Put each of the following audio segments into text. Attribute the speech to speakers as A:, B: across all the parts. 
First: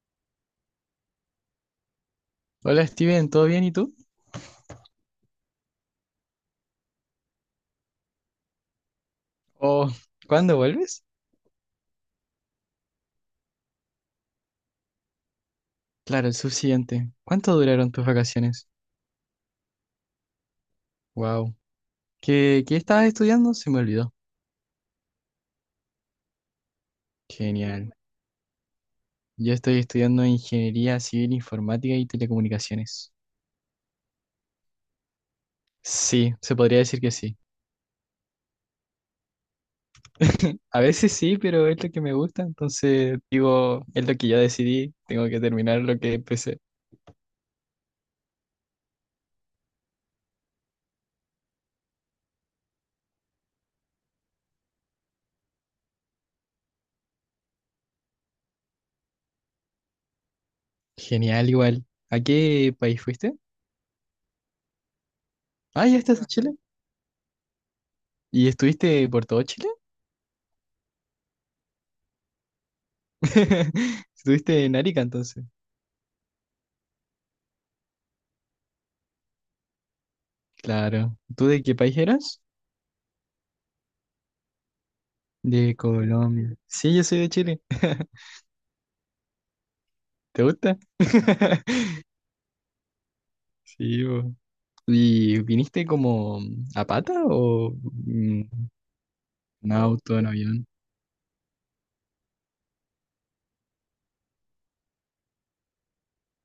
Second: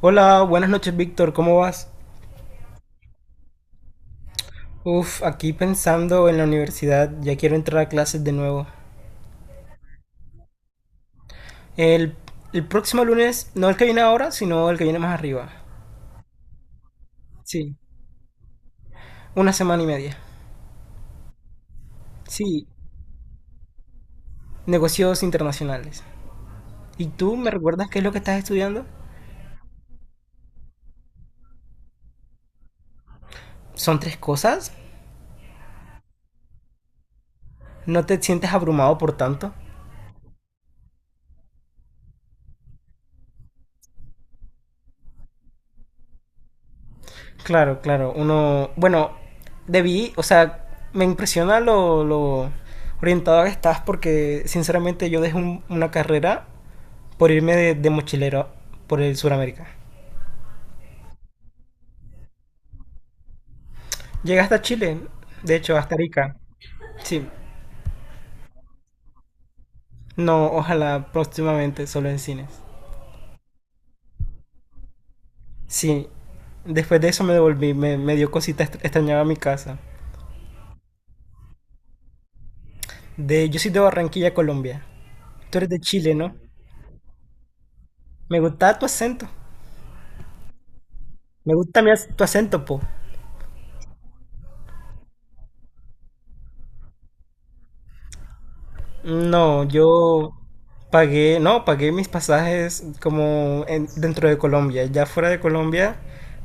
A: Hola, buenas noches Víctor, ¿cómo vas?
B: Hola Steven, ¿todo bien y tú?
A: Uf, aquí pensando en la universidad, ya quiero entrar a clases de nuevo.
B: ¿O cuándo vuelves?
A: El, el próximo lunes, no el que viene ahora, sino el que viene más arriba.
B: Claro, el subsiguiente. ¿Cuánto
A: Sí,
B: duraron tus vacaciones?
A: una semana y media.
B: Wow. ¿Qué,
A: Sí,
B: qué estabas estudiando? Se me olvidó.
A: negocios internacionales. ¿Y tú me recuerdas
B: Genial.
A: qué es lo que estás estudiando?
B: Yo estoy estudiando Ingeniería Civil Informática y Telecomunicaciones.
A: ¿Son tres cosas?
B: Sí, se podría decir que sí.
A: ¿No te sientes abrumado por tanto?
B: A veces sí, pero es lo que me gusta, entonces digo, es lo que ya decidí, tengo que terminar lo que empecé.
A: Claro, claro, Bueno, debí, o sea, me impresiona lo orientado que estás porque sinceramente yo dejé una carrera por irme de mochilero por el Suramérica.
B: Genial, igual. ¿A qué país fuiste?
A: Llegué hasta Chile, de hecho,
B: Ah,
A: hasta
B: ya estás en
A: Arica.
B: Chile.
A: Sí,
B: ¿Y estuviste por todo Chile?
A: no, ojalá próximamente, solo en cines.
B: Estuviste en Arica entonces.
A: Sí, después de eso me devolví, me dio cosita, extrañaba mi casa.
B: Claro. ¿Tú de qué país eras?
A: Yo soy de Barranquilla, Colombia. Tú eres
B: De
A: de Chile, ¿no?
B: Colombia. Sí, yo soy de Chile.
A: Me gustaba tu acento.
B: ¿Te gusta?
A: Me gusta tu acento, po.
B: Sí, po. ¿Y viniste como a pata o mm,
A: No,
B: en auto, en
A: yo
B: avión?
A: pagué, no, pagué mis pasajes como dentro de Colombia. Ya fuera de Colombia,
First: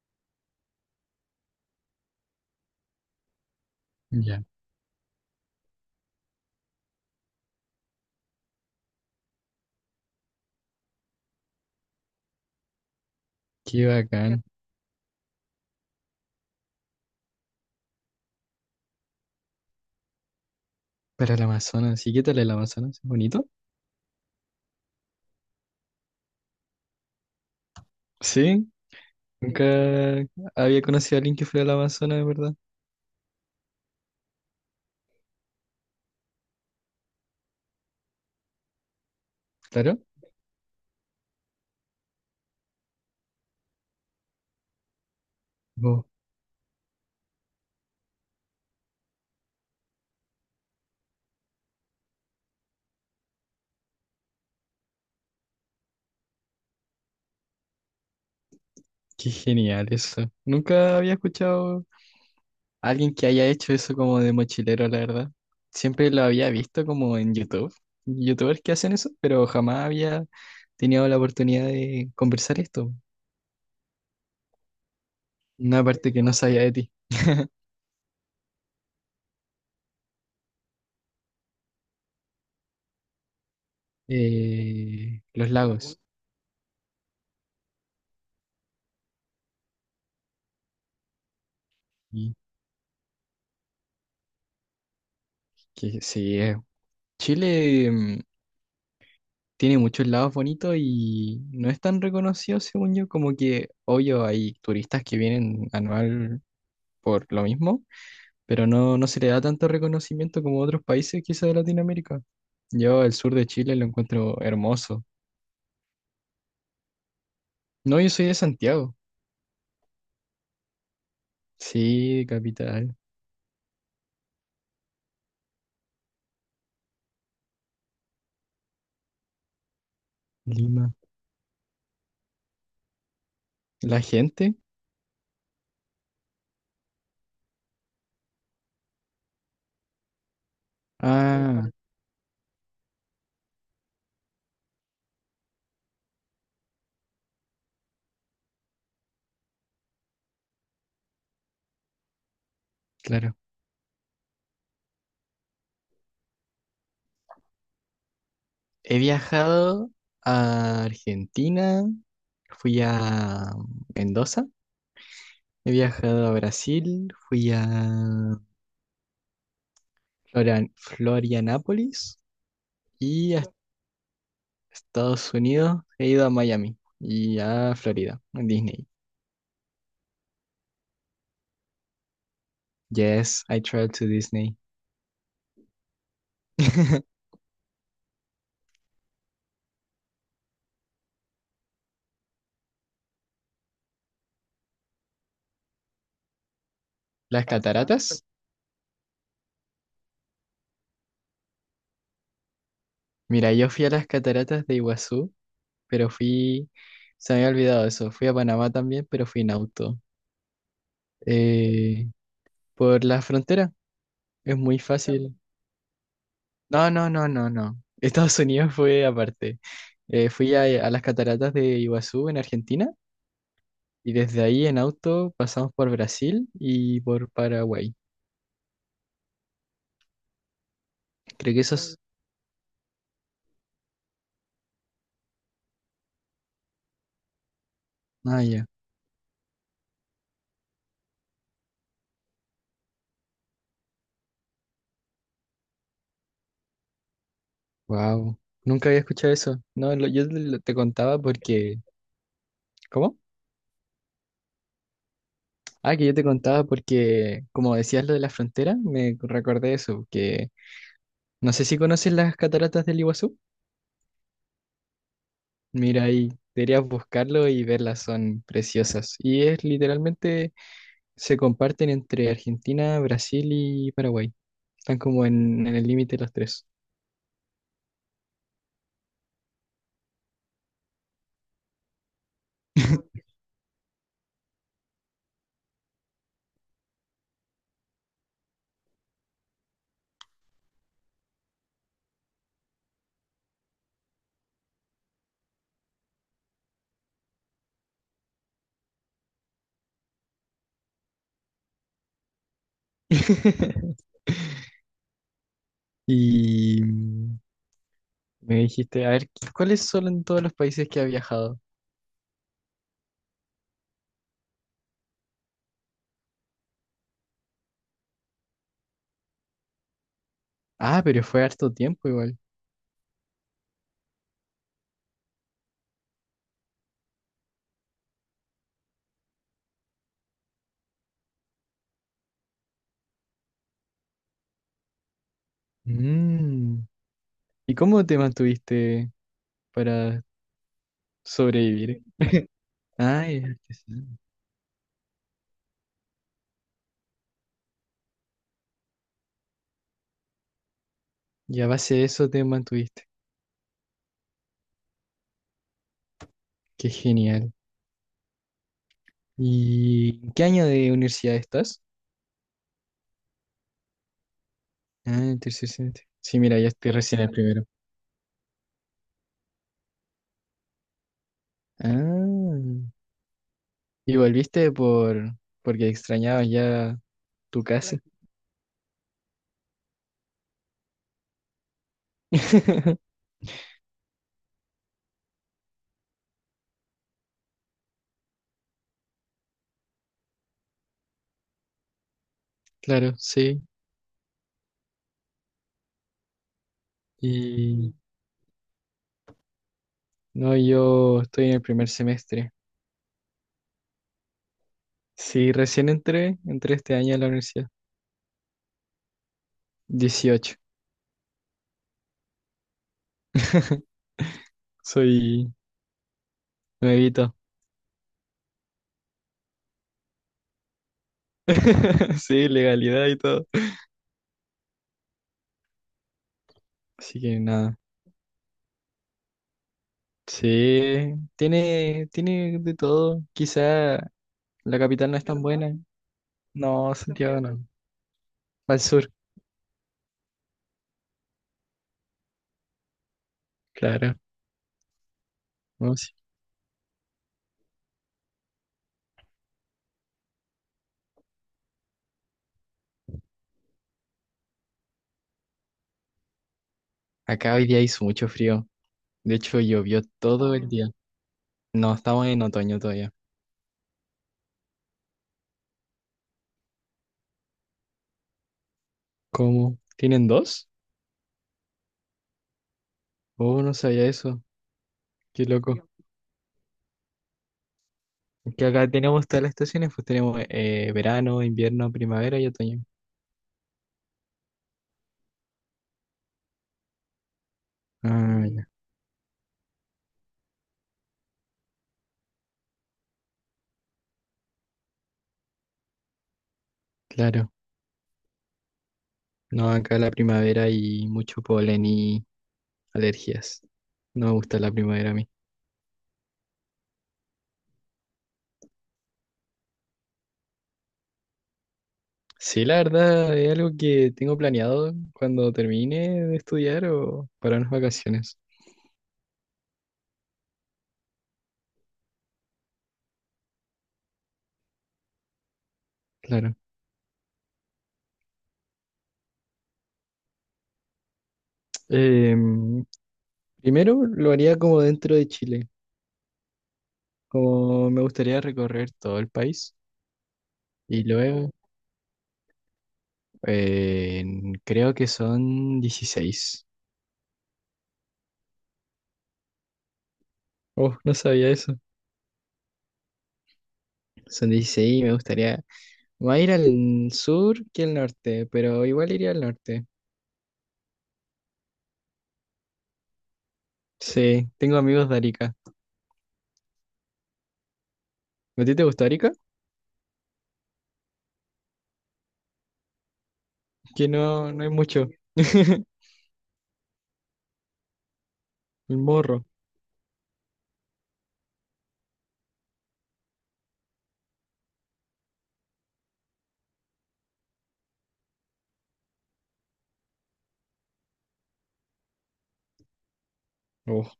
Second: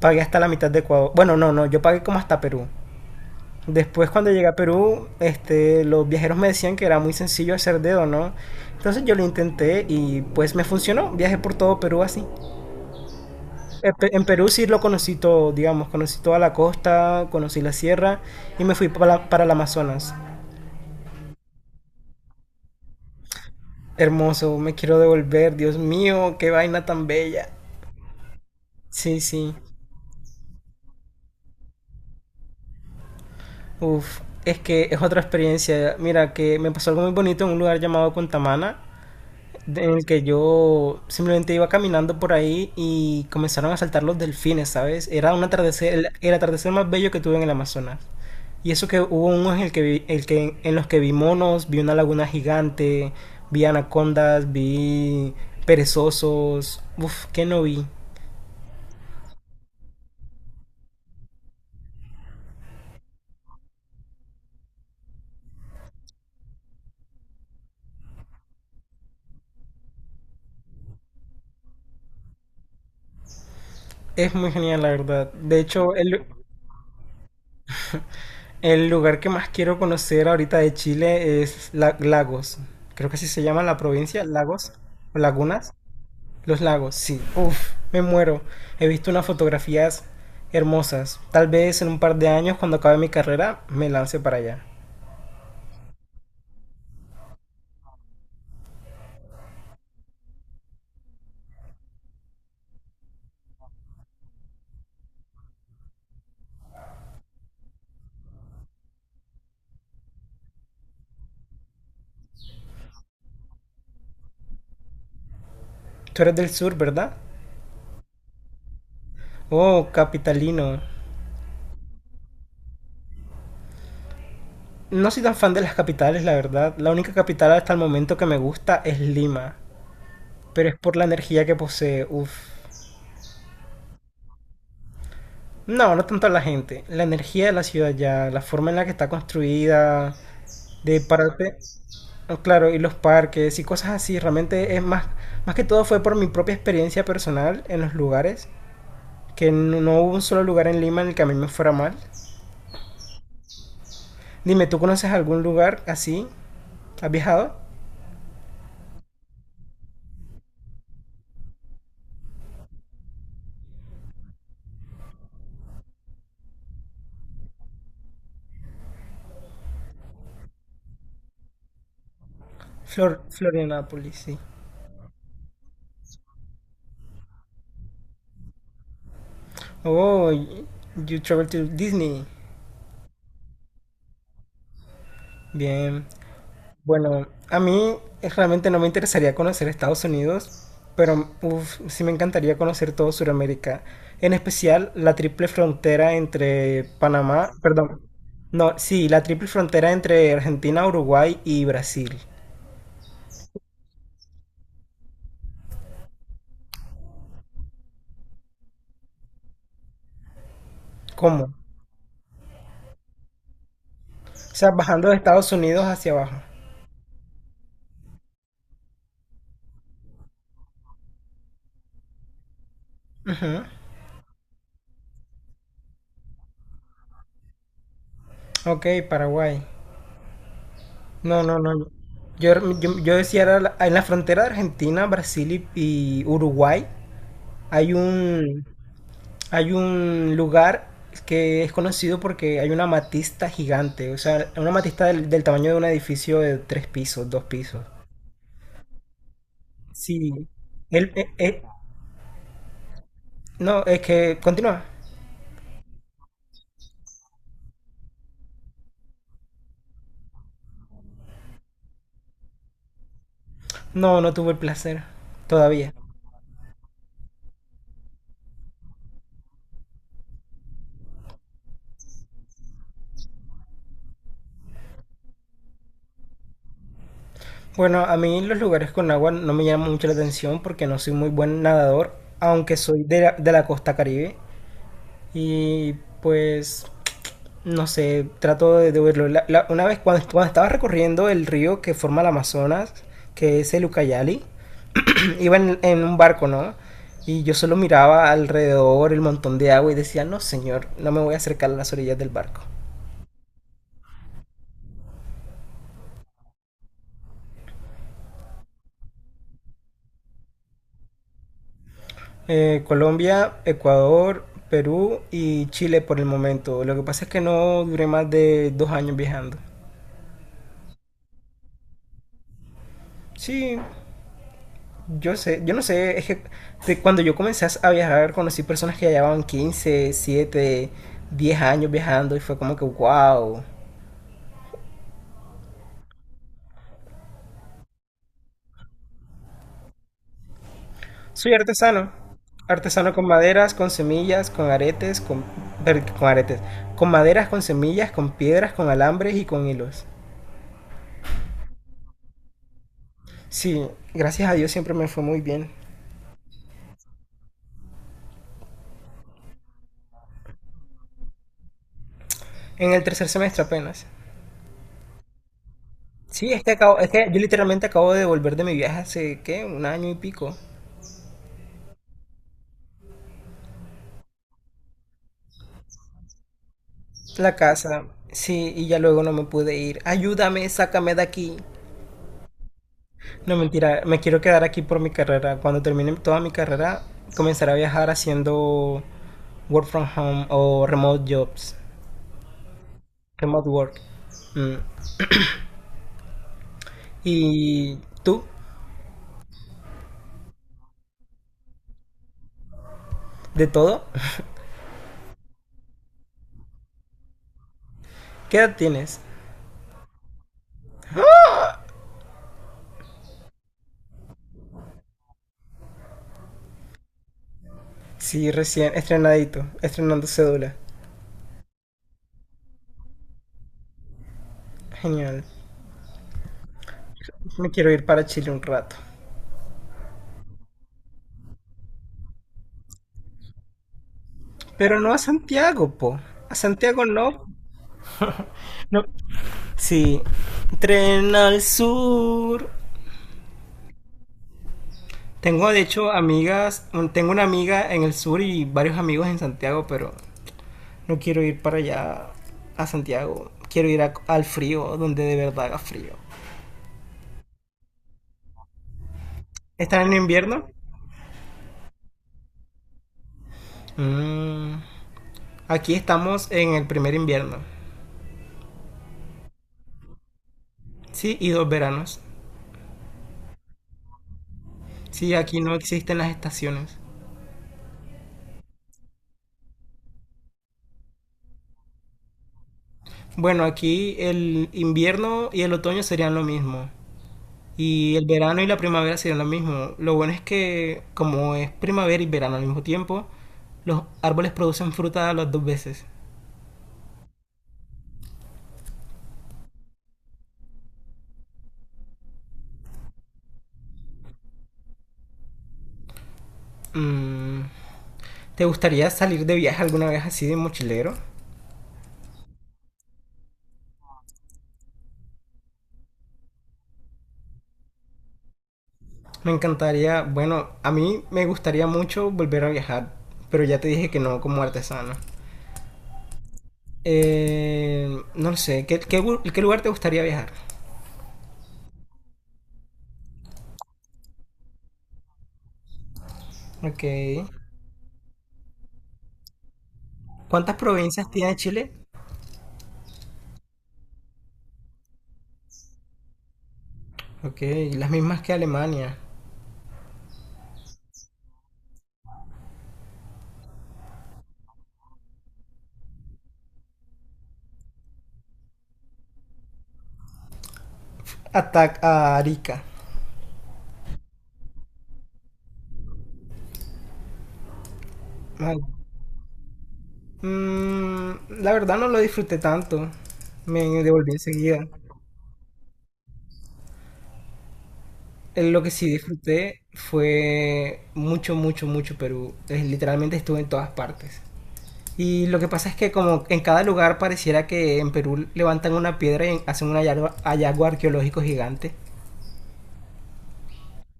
A: pagué hasta la mitad de Ecuador. Bueno, no, no, yo pagué como hasta Perú. Después cuando
B: Ya.
A: llegué a Perú, los viajeros me decían que era muy sencillo hacer dedo, ¿no? Entonces yo lo intenté y pues me funcionó. Viajé por todo Perú así.
B: Qué
A: En en
B: bacán.
A: Perú sí lo conocí todo, digamos, conocí toda la costa, conocí la sierra y me fui para el Amazonas.
B: Para el Amazonas. ¿Y qué tal el Amazonas? ¿Es bonito?
A: Hermoso, me quiero devolver, Dios mío, qué vaina tan bella.
B: Sí.
A: Sí, sí.
B: Nunca había conocido a alguien que fuera al Amazonas, de verdad.
A: Uf, es que es otra experiencia. Mira, que me pasó algo muy bonito en un lugar llamado Contamana, en
B: Claro.
A: el que yo simplemente iba caminando por ahí y comenzaron a saltar los delfines, ¿sabes? Era un atardecer,
B: Oh,
A: el atardecer más bello que tuve en el Amazonas. Y eso que hubo unos en los que vi monos, vi una laguna gigante, vi anacondas, vi perezosos, uf, que no vi.
B: qué genial eso. Nunca había escuchado alguien que haya hecho eso como de mochilero, la verdad. Siempre lo había visto como en YouTube. YouTubers que hacen eso, pero jamás había tenido la oportunidad de conversar esto.
A: Es muy genial, la verdad. De
B: Una
A: hecho,
B: parte que no sabía de ti.
A: el lugar que más quiero conocer ahorita de Chile es Lagos. Creo que así se llama la provincia, Lagos o
B: Los
A: Lagunas.
B: lagos.
A: Los lagos, sí. Uf, me muero. He visto unas fotografías hermosas. Tal vez en un par de
B: Y
A: años, cuando acabe mi carrera, me lance para allá.
B: que sí, Chile tiene muchos lagos bonitos y no es tan reconocido, según yo, como que, obvio, hay turistas que vienen anual por lo mismo, pero no se le da tanto reconocimiento como otros países quizá de Latinoamérica. Yo el sur de Chile lo encuentro hermoso.
A: Tú eres del sur, ¿verdad?
B: No, yo soy de Santiago.
A: Oh, capitalino.
B: Sí, capital.
A: No soy tan fan de las capitales, la verdad. La única capital hasta el momento que me gusta es Lima. Pero es
B: Lima.
A: por la energía que posee. Uf.
B: La gente.
A: No, no tanto a la gente. La energía de la ciudad ya, la forma en la que está construida, de pararte.
B: Ah,
A: Oh, claro, y los parques y cosas así, realmente es más que todo fue por mi propia experiencia personal en los lugares, que no, no hubo un solo lugar en Lima en el que a mí me fuera mal.
B: claro.
A: Dime, ¿tú conoces algún lugar así? ¿Has viajado?
B: He viajado a Argentina, fui a Mendoza, he viajado a Brasil, fui a Florianápolis y a
A: Florianápolis, sí.
B: Estados Unidos, he ido a Miami y a Florida, a Disney.
A: Oh, y- you travel to Disney.
B: Yes, I traveled to Disney.
A: Bien. Bueno, a mí realmente no me interesaría conocer Estados Unidos, pero uf, sí me encantaría conocer todo Sudamérica, en especial la triple frontera entre
B: Las
A: Panamá, perdón,
B: cataratas.
A: no, sí, la triple frontera entre Argentina, Uruguay y Brasil.
B: Mira, yo fui a las cataratas de Iguazú, pero se me había olvidado eso. Fui a Panamá también, pero fui en auto.
A: ¿Cómo? O
B: Eh, por la frontera, es
A: sea,
B: muy
A: bajando de
B: fácil.
A: Estados Unidos hacia abajo.
B: No, no, no, no, no. Estados Unidos fue aparte. Fui a las cataratas de Iguazú en Argentina
A: Ujú.
B: y desde ahí en auto pasamos por Brasil y por Paraguay.
A: Ok, Paraguay. No,
B: Creo
A: no,
B: que
A: no.
B: esos.
A: Yo, yo decía, en la frontera de Argentina, Brasil y Uruguay hay
B: Ah,
A: un...
B: ya.
A: hay un lugar que es conocido porque hay una amatista gigante, o sea, una amatista del tamaño de un edificio de tres pisos, dos pisos.
B: Wow. Nunca había escuchado eso. No,
A: Sí.
B: te
A: Él,
B: contaba
A: eh, eh,
B: porque ¿cómo?
A: no, es que continúa.
B: Ah, que yo te contaba porque, como decías lo de la frontera, me recordé eso, que no sé si conoces las cataratas del Iguazú.
A: No, no tuve el placer todavía.
B: Mira ahí, deberías buscarlo y verlas, son preciosas. Y es literalmente, se comparten entre Argentina, Brasil y Paraguay. Están como en el límite los tres.
A: Bueno, a mí los lugares con agua no me llaman mucho la atención porque no soy muy buen nadador, aunque soy de la costa Caribe. Y pues no sé, trato de verlo. Una vez cuando estaba recorriendo el río que forma el Amazonas, que es el Ucayali, iba en un barco, ¿no? Y yo solo miraba alrededor el montón de agua y decía, no señor, no me voy a acercar a las orillas del barco.
B: Y me dijiste, a ver, ¿cuáles son en todos los países que ha viajado?
A: Colombia, Ecuador, Perú y Chile por el momento. Lo que pasa es que no duré más de 2 años viajando.
B: Ah, pero fue harto tiempo igual.
A: Sí, yo sé, yo no sé, es que de cuando yo comencé a viajar conocí personas que ya llevaban 15 7 10 años viajando y fue como que, wow,
B: Mm. ¿Y cómo te mantuviste para
A: soy
B: sobrevivir?
A: artesano. Artesano con
B: Ay,
A: maderas, con
B: artesano.
A: semillas, con aretes, con aretes, con maderas, con semillas, con piedras, con alambres y con hilos.
B: Y a base de eso te mantuviste.
A: Sí, gracias a Dios siempre me fue muy bien.
B: Qué genial. ¿Y en qué año de universidad estás?
A: En el tercer semestre apenas.
B: Ah, en tercer semestre. Sí,
A: Sí,
B: mira,
A: es
B: ya
A: que,
B: estoy
A: acabo, es
B: recién
A: que
B: en el
A: yo
B: primero.
A: literalmente acabo de volver de mi viaje hace, ¿qué? Un año y pico.
B: Ah, y volviste porque extrañabas ya
A: La
B: tu casa.
A: casa, sí, y ya luego no me pude ir. Ayúdame, sácame de aquí. No, mentira, me quiero quedar aquí por mi carrera. Cuando termine toda mi carrera, comenzaré a viajar haciendo work from home o remote jobs,
B: Claro, sí.
A: remote work. Mm.
B: Y
A: ¿Y tú?
B: no, yo estoy en el primer semestre.
A: ¿De todo?
B: Sí, recién entré este año a la universidad.
A: ¿Qué edad tienes?
B: 18. Soy nuevito.
A: Sí, recién estrenadito, estrenando cédula.
B: Sí, legalidad y todo.
A: Genial.
B: Así que
A: Me
B: nada.
A: quiero ir para Chile un rato.
B: Sí, tiene de todo. Quizá la
A: Pero
B: capital
A: no
B: no
A: a
B: es tan buena.
A: Santiago, po. A
B: No,
A: Santiago
B: Santiago
A: no.
B: no. Al
A: No,
B: sur,
A: sí, tren al sur.
B: claro.
A: Tengo de
B: No, sí.
A: hecho amigas, tengo una amiga en el sur y varios amigos en Santiago, pero no quiero ir para allá a Santiago. Quiero ir al frío, donde de verdad haga frío.
B: Acá hoy día hizo mucho frío. De hecho, llovió
A: ¿Están en
B: todo
A: invierno?
B: el día. No, estamos en otoño todavía.
A: Mm, aquí estamos en el primer invierno.
B: ¿Cómo? ¿Tienen dos?
A: Sí, y dos veranos.
B: Oh, no sabía eso.
A: Sí,
B: Qué
A: aquí
B: loco.
A: no existen las estaciones.
B: Es que acá tenemos todas las estaciones, pues tenemos verano, invierno, primavera y otoño.
A: Bueno, aquí el invierno y el otoño serían lo mismo. Y el
B: Ah,
A: verano y
B: ya,
A: la primavera serían lo mismo. Lo bueno es que como es primavera y verano al mismo tiempo, los árboles producen fruta las dos veces.
B: claro. No, acá la primavera y mucho polen y alergias. No me gusta la primavera a mí.
A: Mm, ¿Te gustaría salir de viaje alguna vez así de mochilero?
B: Sí, la verdad, es algo que tengo planeado cuando termine de estudiar o para unas vacaciones.
A: Me encantaría, bueno, a mí me gustaría mucho volver a viajar, pero ya te dije que no como artesano.
B: Claro.
A: Eh, no lo sé, ¿qué lugar te gustaría viajar?
B: Em, primero lo haría como dentro de Chile,
A: Ok.
B: como me gustaría recorrer todo el país.
A: ¿Cuántas
B: Y
A: provincias
B: luego,
A: tiene Chile?
B: creo que son 16.
A: Ok, las mismas que Alemania.
B: Oh, no sabía eso. Son dieciséis. Y me gustaría más ir al sur que al norte, pero igual iría al norte.
A: Atac a Arica.
B: Sí, tengo amigos de Arica. ¿A ti
A: Ah,
B: te gusta Arica?
A: Mm, la verdad no lo disfruté tanto. Me
B: Que
A: devolví
B: no, no hay
A: enseguida.
B: mucho.
A: Lo que
B: El
A: sí
B: morro.
A: disfruté fue mucho, mucho, mucho Perú. Literalmente estuve en todas partes. Y lo que pasa es que como en cada lugar pareciera que en Perú levantan una piedra y hacen un hallazgo, hallazgo arqueológico gigante.
B: Oh,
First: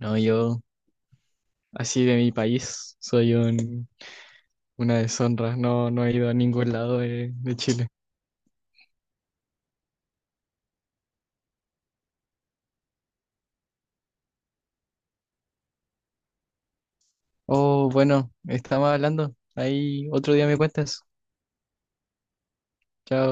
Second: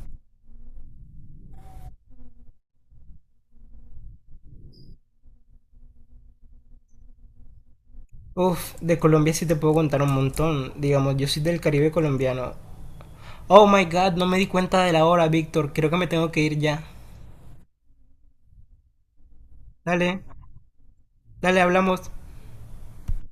B: no, yo, así de mi país, soy una deshonra. No, no he ido a ningún lado de Chile.
A: Uf, de Colombia sí te puedo contar un montón. Digamos, yo soy del Caribe colombiano. Oh my God, no me di cuenta de la hora, Víctor. Creo que me tengo que ir ya.
B: Oh, bueno, estamos hablando. Ahí
A: Dale,
B: otro día me cuentas.
A: dale, hablamos.
B: Chao.